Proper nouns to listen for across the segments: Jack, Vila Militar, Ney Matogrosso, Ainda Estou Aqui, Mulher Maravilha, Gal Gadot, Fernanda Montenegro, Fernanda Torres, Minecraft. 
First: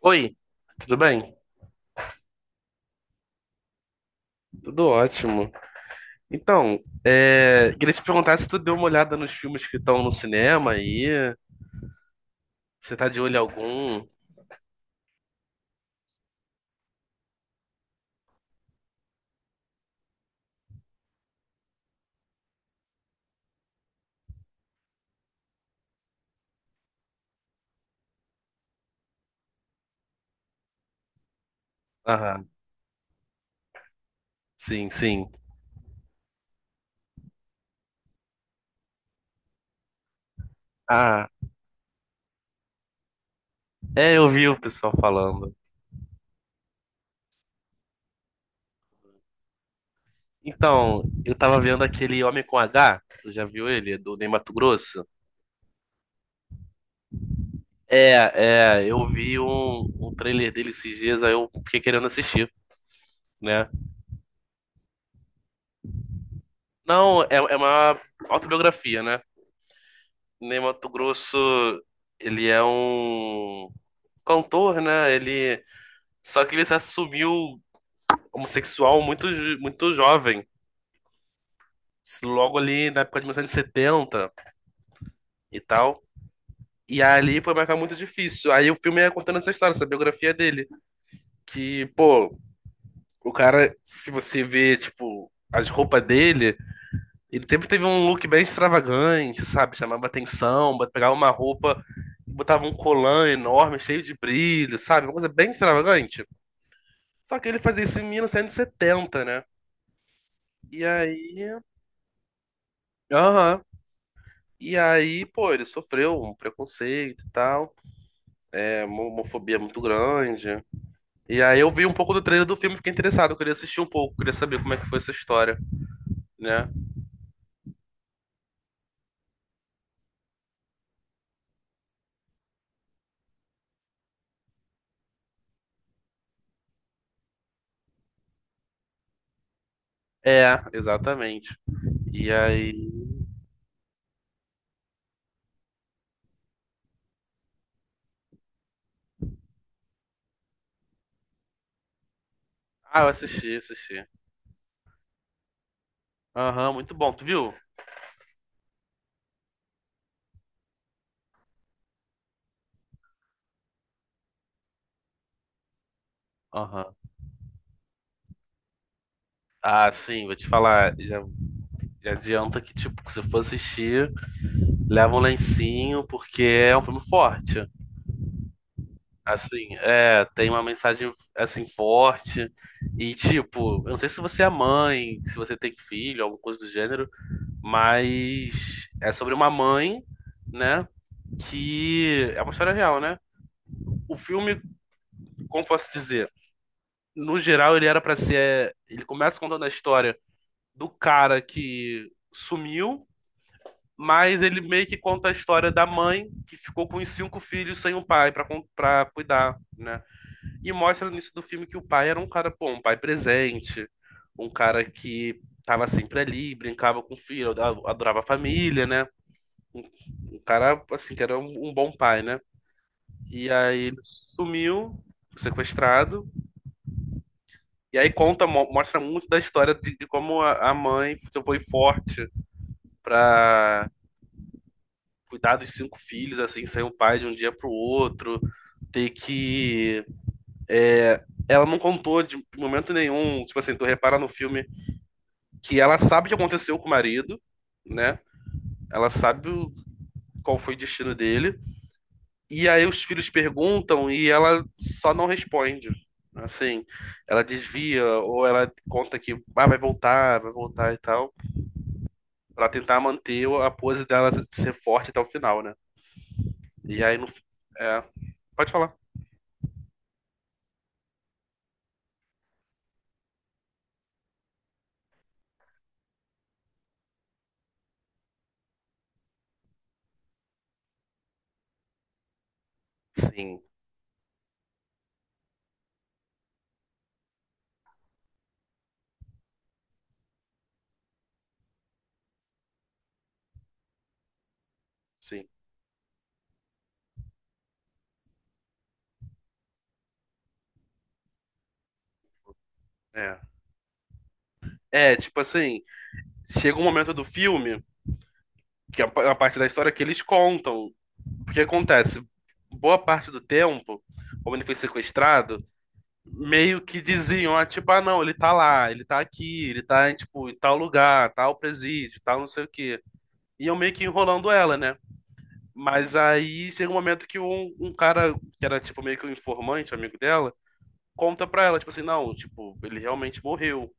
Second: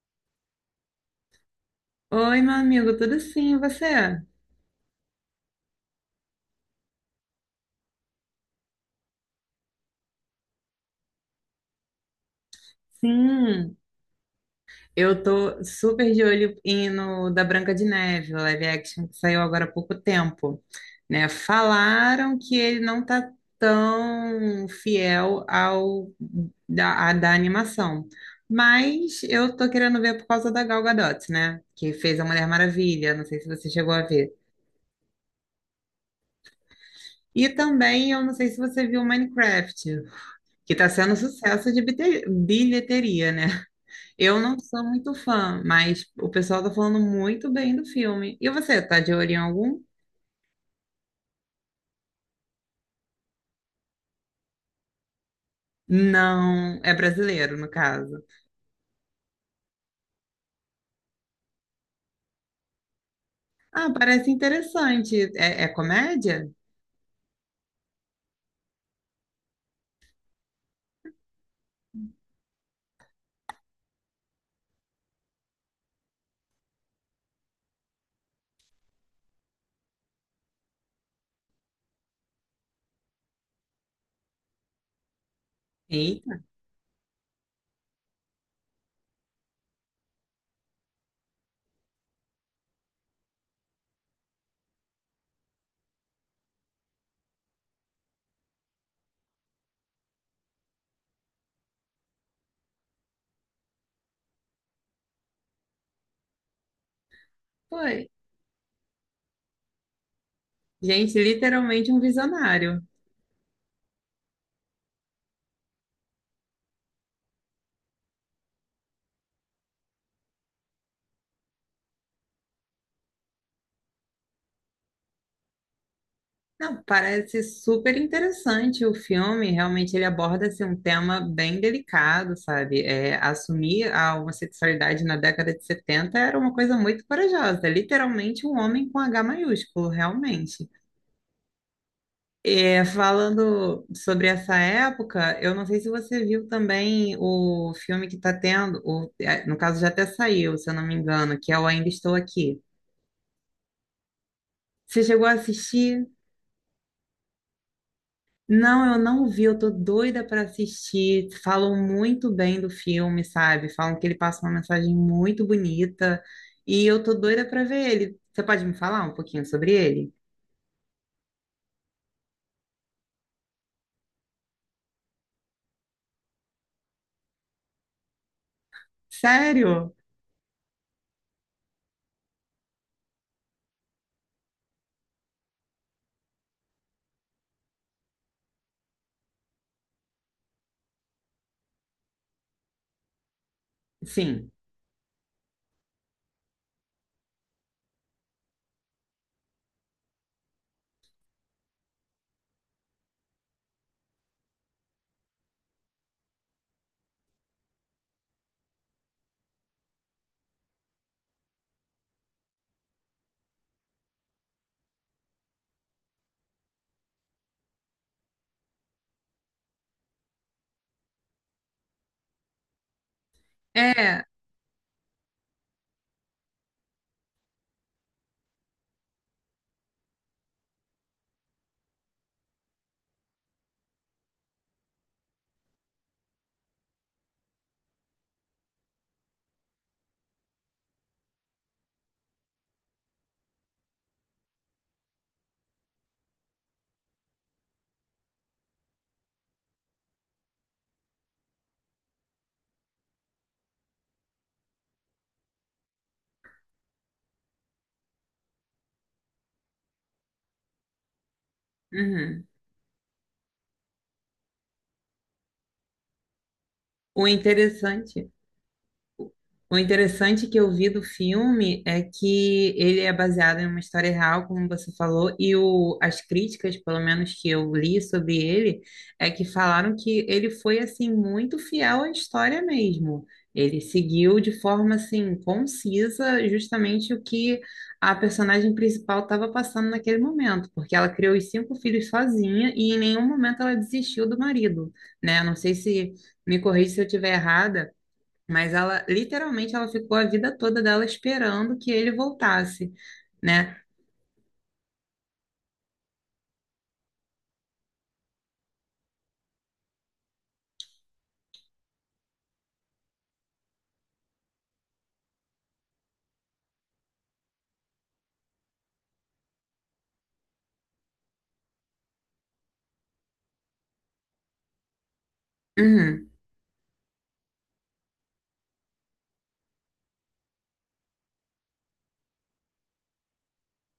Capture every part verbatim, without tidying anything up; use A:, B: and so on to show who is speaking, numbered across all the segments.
A: Oi, tudo bem?
B: Oi, meu amigo, tudo sim, e você?
A: Tudo ótimo. Então, é, queria te perguntar se tu deu uma olhada nos filmes que estão no cinema aí. Você tá de olho em
B: Sim,
A: algum?
B: eu tô super de olho em- no da Branca de Neve, o live action que saiu agora há pouco tempo, né? Falaram que ele não tá tão fiel ao da, a- da animação, mas eu tô querendo ver por causa da Gal Gadot, né? Que fez a Mulher
A: Aham,
B: Maravilha, não sei se você chegou a ver.
A: sim, sim.
B: E também, eu não sei se você viu Minecraft, que tá sendo
A: Ah,
B: sucesso de bite- bilheteria, né?
A: é, eu
B: Eu
A: vi
B: não
A: o
B: sou
A: pessoal
B: muito
A: falando.
B: fã, mas o pessoal tá falando muito bem do filme. E você, tá de olho em algum?
A: Então, eu tava vendo aquele Homem com H, tu já viu ele? Do Ney Matogrosso?
B: Não, é brasileiro, no caso.
A: É, é, eu vi um, um trailer dele esses dias, aí eu fiquei querendo assistir, né?
B: Ah, parece interessante. É, é comédia?
A: Não, é, é uma autobiografia, né? Ney Mato Grosso, ele é um cantor, né? Ele só que ele se assumiu homossexual muito jo- muito jovem, logo ali na época de mil novecentos e setenta e setenta e tal.
B: Eita,
A: E ali foi marcar muito difícil. Aí o filme é contando essa história, essa biografia dele, que, pô, o cara, se você vê, tipo, as roupas dele. Ele sempre teve um look bem extravagante, sabe? Chamava atenção, bot- pegava uma roupa, botava um colã enorme, cheio de brilho, sabe? Uma coisa bem extravagante. Só que ele fazia isso em
B: foi.
A: mil novecentos e setenta, né? E
B: Gente,
A: aí.
B: literalmente um visionário.
A: Aham. E aí, pô, ele sofreu um preconceito e tal. É, uma homofobia muito grande. E aí eu vi um pouco do trailer do filme, fiquei interessado, eu queria assistir um pouco, queria saber como é que foi essa história, né?
B: Não, parece super interessante o filme. Realmente ele aborda assim, um tema bem delicado, sabe? É, assumir a homossexualidade na década de setenta era uma coisa muito corajosa. Literalmente um homem com H maiúsculo,
A: É,
B: realmente.
A: exatamente. E
B: É,
A: aí.
B: falando sobre essa época, eu não sei se você viu também o filme que está tendo, o- é, no caso já até saiu, se eu não me engano, que é o Ainda Estou Aqui.
A: Ah, eu assisti, assisti.
B: Você chegou a assistir?
A: Aham, muito bom. Tu viu?
B: Não, eu não vi, eu tô doida para assistir. Falam muito bem do filme, sabe? Falam que ele passa uma mensagem muito bonita e
A: Aham.
B: eu tô doida para ver ele. Você pode me falar um pouquinho sobre
A: Ah,
B: ele?
A: sim, vou te falar. Já, já adianta que, tipo, se for assistir, leva um lencinho, porque é um filme forte. Assim,
B: Sério?
A: é, tem uma mensagem, assim, forte. E, tipo, eu não sei se você é mãe, se você tem filho, alguma coisa do gênero, mas é sobre uma mãe, né? Que é uma história real, né? O
B: Sim.
A: filme, como posso dizer? No geral, ele era pra ser. Ele começa contando a história do cara que sumiu, mas ele meio que conta a história da mãe que ficou com os cinco filhos sem o pai pra con- pra cuidar, né? E mostra no início do filme que o pai era um cara, pô, um pai presente, um cara que tava sempre ali, brincava com o filho, ad- adorava a família, né? Um, um cara, assim, que era um, um bom pai, né? E aí ele
B: É.
A: sumiu, sequestrado, e aí conta, mo- mostra muito da história de, de como a, a mãe foi forte pra cuidar dos cinco filhos, assim, ser o pai de um dia pro outro, ter que. Ela não contou de momento nenhum, tipo assim, tu repara no filme que ela sabe o que aconteceu com o marido, né? Ela sabe o- qual foi o destino dele. E aí os filhos perguntam e ela só não responde. Assim, ela desvia ou ela conta que ah, vai voltar, vai voltar e tal,
B: Uhum.
A: pra tentar manter a pose dela ser forte até o final, né? E aí no.
B: O
A: É.
B: interessante.
A: Pode falar.
B: O interessante que eu vi do filme é que ele é baseado em uma história real, como você falou, e o, as críticas, pelo menos que eu li sobre ele, é que falaram que ele foi assim muito fiel à história mesmo.
A: Sim,
B: Ele seguiu de forma assim concisa justamente o que a personagem principal estava passando naquele momento, porque ela criou os cinco filhos sozinha e em nenhum momento ela desistiu do marido, né?
A: sim.
B: Não sei se me corrija se eu estiver errada, mas ela, literalmente, ela ficou a vida toda dela esperando que ele voltasse,
A: É.
B: né?
A: É, tipo assim, chega um momento do filme, que é uma parte da história que eles contam. O que acontece? Boa parte do tempo, como ele foi sequestrado, meio que diziam, ah, tipo, ah, não, ele tá lá, ele tá aqui, ele tá, em, tipo, em tal lugar, tal presídio, tal não sei o quê. E eu meio que enrolando ela, né? Mas
B: Uhum.
A: aí chega um momento que um, um cara, que era, tipo, meio que um informante, um amigo dela, conta pra ela, tipo assim, não, tipo, ele realmente morreu.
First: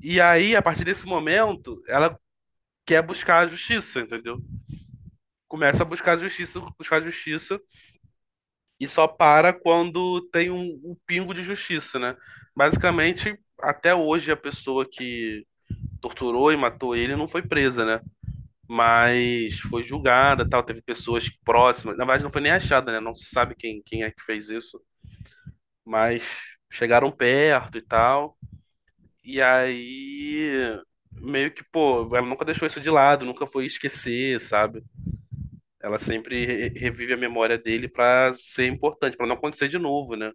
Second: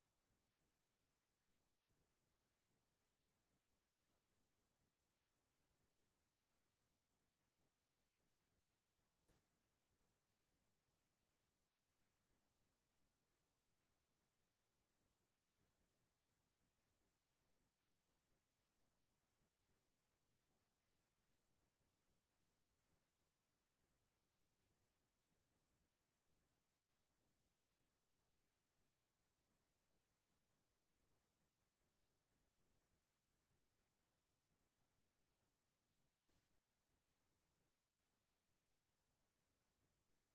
A: E aí, a partir desse momento, ela que é buscar a justiça, entendeu? Começa a buscar a justiça, buscar a justiça e só para quando tem um, um pingo de justiça, né? Basicamente, até hoje a pessoa que torturou e matou ele não foi presa, né? Mas foi julgada, tal, teve pessoas próximas. Na verdade, não foi nem achada, né? Não se sabe quem, quem é que fez isso, mas chegaram perto e tal. E aí meio que, pô, ela nunca deixou isso de lado, nunca foi esquecer, sabe? Ela sempre re- revive a memória dele pra ser importante, pra não acontecer de novo, né?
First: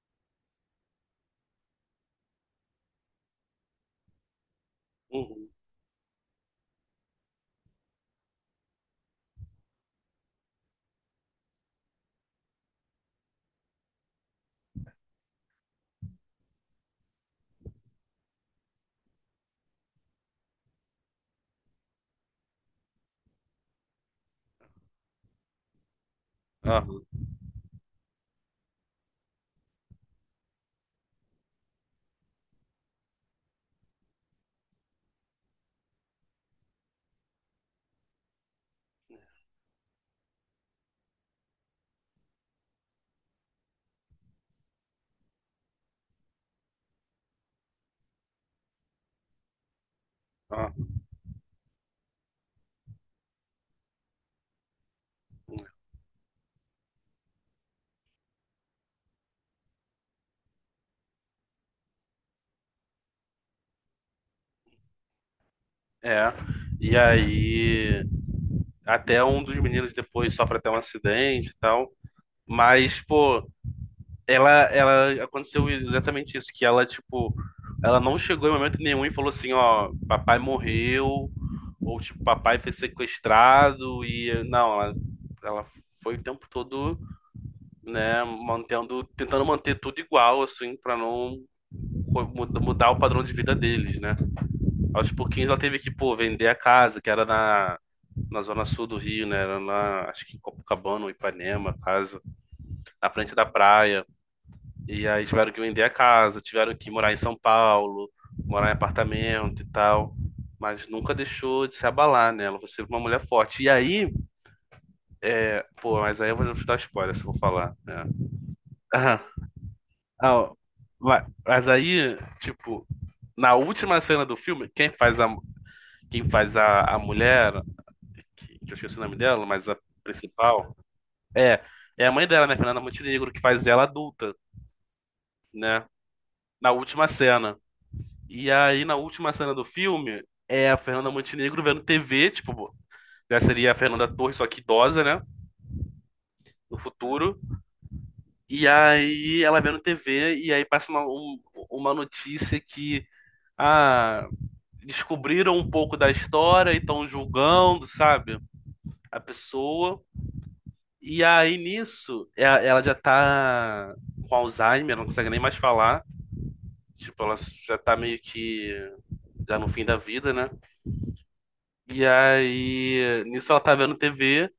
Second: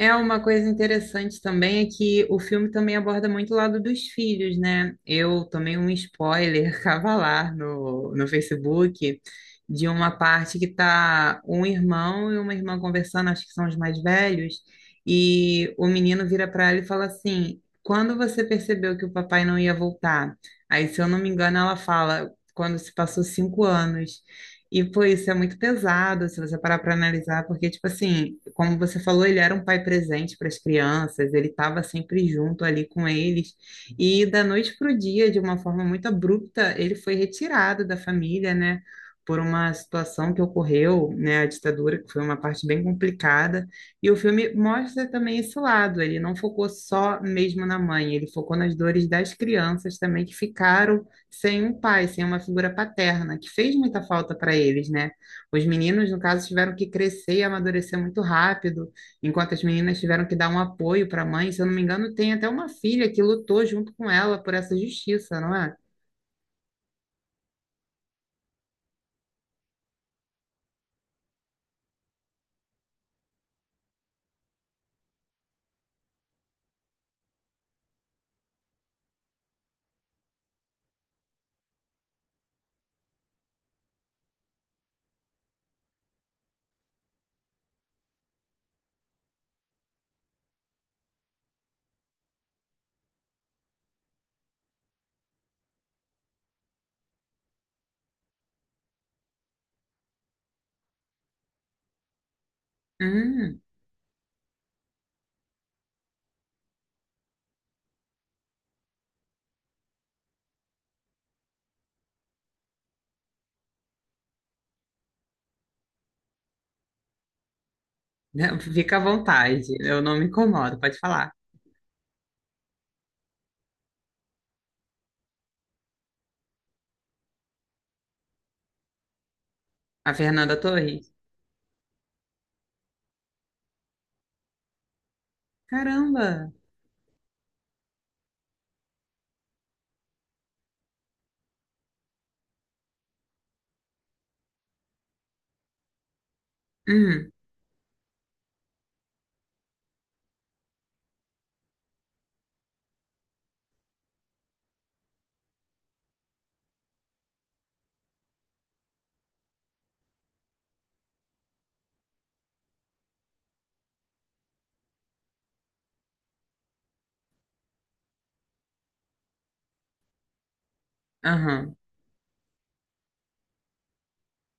B: É uma coisa interessante também é que o filme também aborda muito o lado dos filhos, né? Eu
A: Uhum.
B: tomei um spoiler cavalar no, no Facebook de uma parte que tá um irmão e uma irmã conversando, acho que são os mais velhos, e o menino vira para ela e fala assim: "Quando você percebeu que o papai não ia voltar?" Aí, se eu não me engano, ela fala: "Quando se passou cinco anos." E, pô, isso é muito pesado, se você parar
A: Ah,
B: para analisar, porque, tipo assim, como você falou, ele era um pai presente para as crianças, ele estava sempre junto ali com eles, e da noite para o dia, de uma forma muito abrupta, ele foi retirado da família, né, por uma situação que ocorreu, né, a ditadura, que foi uma parte bem complicada, e o filme mostra também esse lado, ele não focou só mesmo na mãe, ele focou nas dores das crianças também que
A: ah,
B: ficaram sem um pai, sem uma figura paterna, que fez muita falta para eles, né? Os meninos, no caso, tiveram que crescer e amadurecer muito rápido, enquanto as meninas tiveram que dar um apoio para a mãe. Se eu não me engano, tem até uma filha que lutou junto com ela por essa justiça, não é?
A: é. E aí, até um dos meninos depois sofre até um acidente e tal. Mas, pô, ela, ela aconteceu exatamente isso, que ela, tipo, ela não chegou em momento nenhum e falou assim, ó, papai morreu, ou tipo, papai foi sequestrado, e não, ela, ela foi o tempo todo, né, mantendo, tentando manter tudo igual, assim, pra não mudar o padrão de vida deles, né? Aos pouquinhos ela teve que, pô, vender a casa, que era na, na zona sul do Rio, né? Era na, acho que em Copacabana ou Ipanema, a casa, na frente da
B: Hum,
A: praia. E aí tiveram que vender a casa, tiveram que morar em São Paulo, morar em apartamento e tal. Mas nunca deixou de se abalar, né? Ela foi sempre uma mulher forte. E aí, pô, mas aí eu vou te dar spoiler se eu vou falar, né?
B: né? Fica à
A: Ah,
B: vontade, eu não me
A: ah, ó.
B: incomodo, pode
A: Ma-
B: falar.
A: Mas aí, tipo, na última cena do filme, quem faz a, quem faz a, a mulher, que, que eu esqueci o nome dela, mas a
B: A Fernanda
A: principal,
B: Torres.
A: é, é a mãe dela, né, Fernanda Montenegro, que faz ela adulta, né,
B: Caramba!
A: na última cena. E aí, na última cena do filme, é a Fernanda Montenegro vendo tê vê, tipo, já seria a Fernanda Torres, só que idosa, né, no
B: Hum,
A: futuro. E aí, ela vendo tê vê, e aí passa uma, um- uma notícia que, ah, descobriram um pouco da história e estão julgando, sabe, a pessoa. E aí nisso, e- ela já tá com Alzheimer, não consegue nem mais falar. Tipo, ela já tá meio que já no fim da vida, né?
B: aham.
A: E aí nisso ela tá vendo tê vê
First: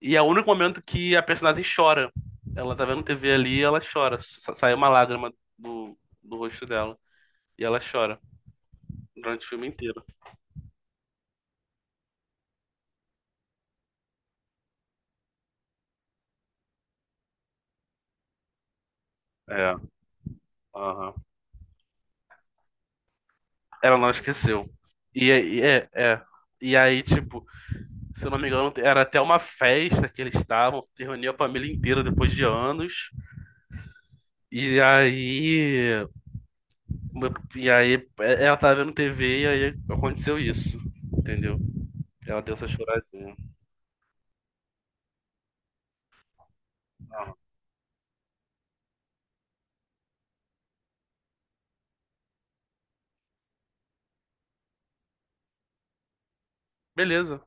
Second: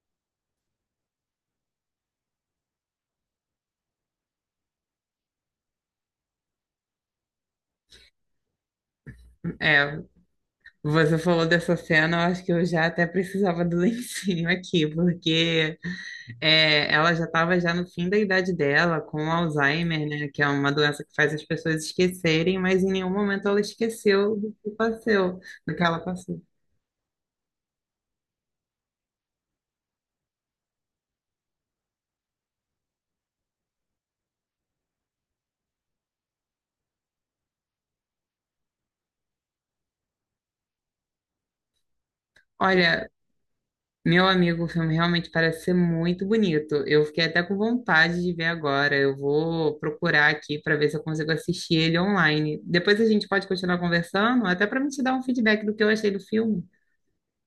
A: e é o único momento que a personagem chora. Ela tá vendo tê vê ali e ela chora. Sa- Sai uma lágrima do, do rosto dela e ela chora durante o filme
B: É,
A: inteiro.
B: você falou dessa cena, eu acho que eu já até precisava do lencinho aqui, porque é, ela já estava já no fim da idade dela, com
A: É,
B: Alzheimer, né, que é uma doença que
A: aham.
B: faz as pessoas esquecerem, mas em nenhum momento ela
A: Ela não
B: esqueceu do
A: esqueceu.
B: que
A: E,
B: passou,
A: aí-
B: do que
A: é,
B: ela
A: é.
B: passou.
A: E aí, tipo, se eu não me engano, era até uma festa que eles estavam, que reuniu a família inteira depois de anos. E aí, e aí é, ela tava vendo tê vê e aí aconteceu isso, entendeu? Ela deu essa
B: Olha,
A: choradinha.
B: meu amigo, o filme realmente parece ser muito bonito. Eu fiquei
A: Ah,
B: até com vontade de ver agora. Eu vou procurar aqui para ver se eu consigo assistir ele online. Depois a gente pode continuar conversando, até para me te dar um feedback do que eu achei do filme.
A: beleza,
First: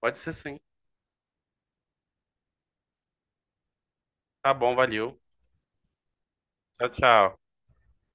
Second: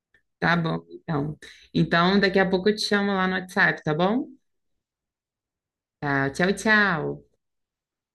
A: pode ser
B: Tá
A: sim.
B: bom, então. Então, daqui a pouco eu te chamo lá no WhatsApp, tá bom?
A: Tá bom, valeu.
B: Tá, tchau,
A: Tchau,
B: tchau.
A: tchau.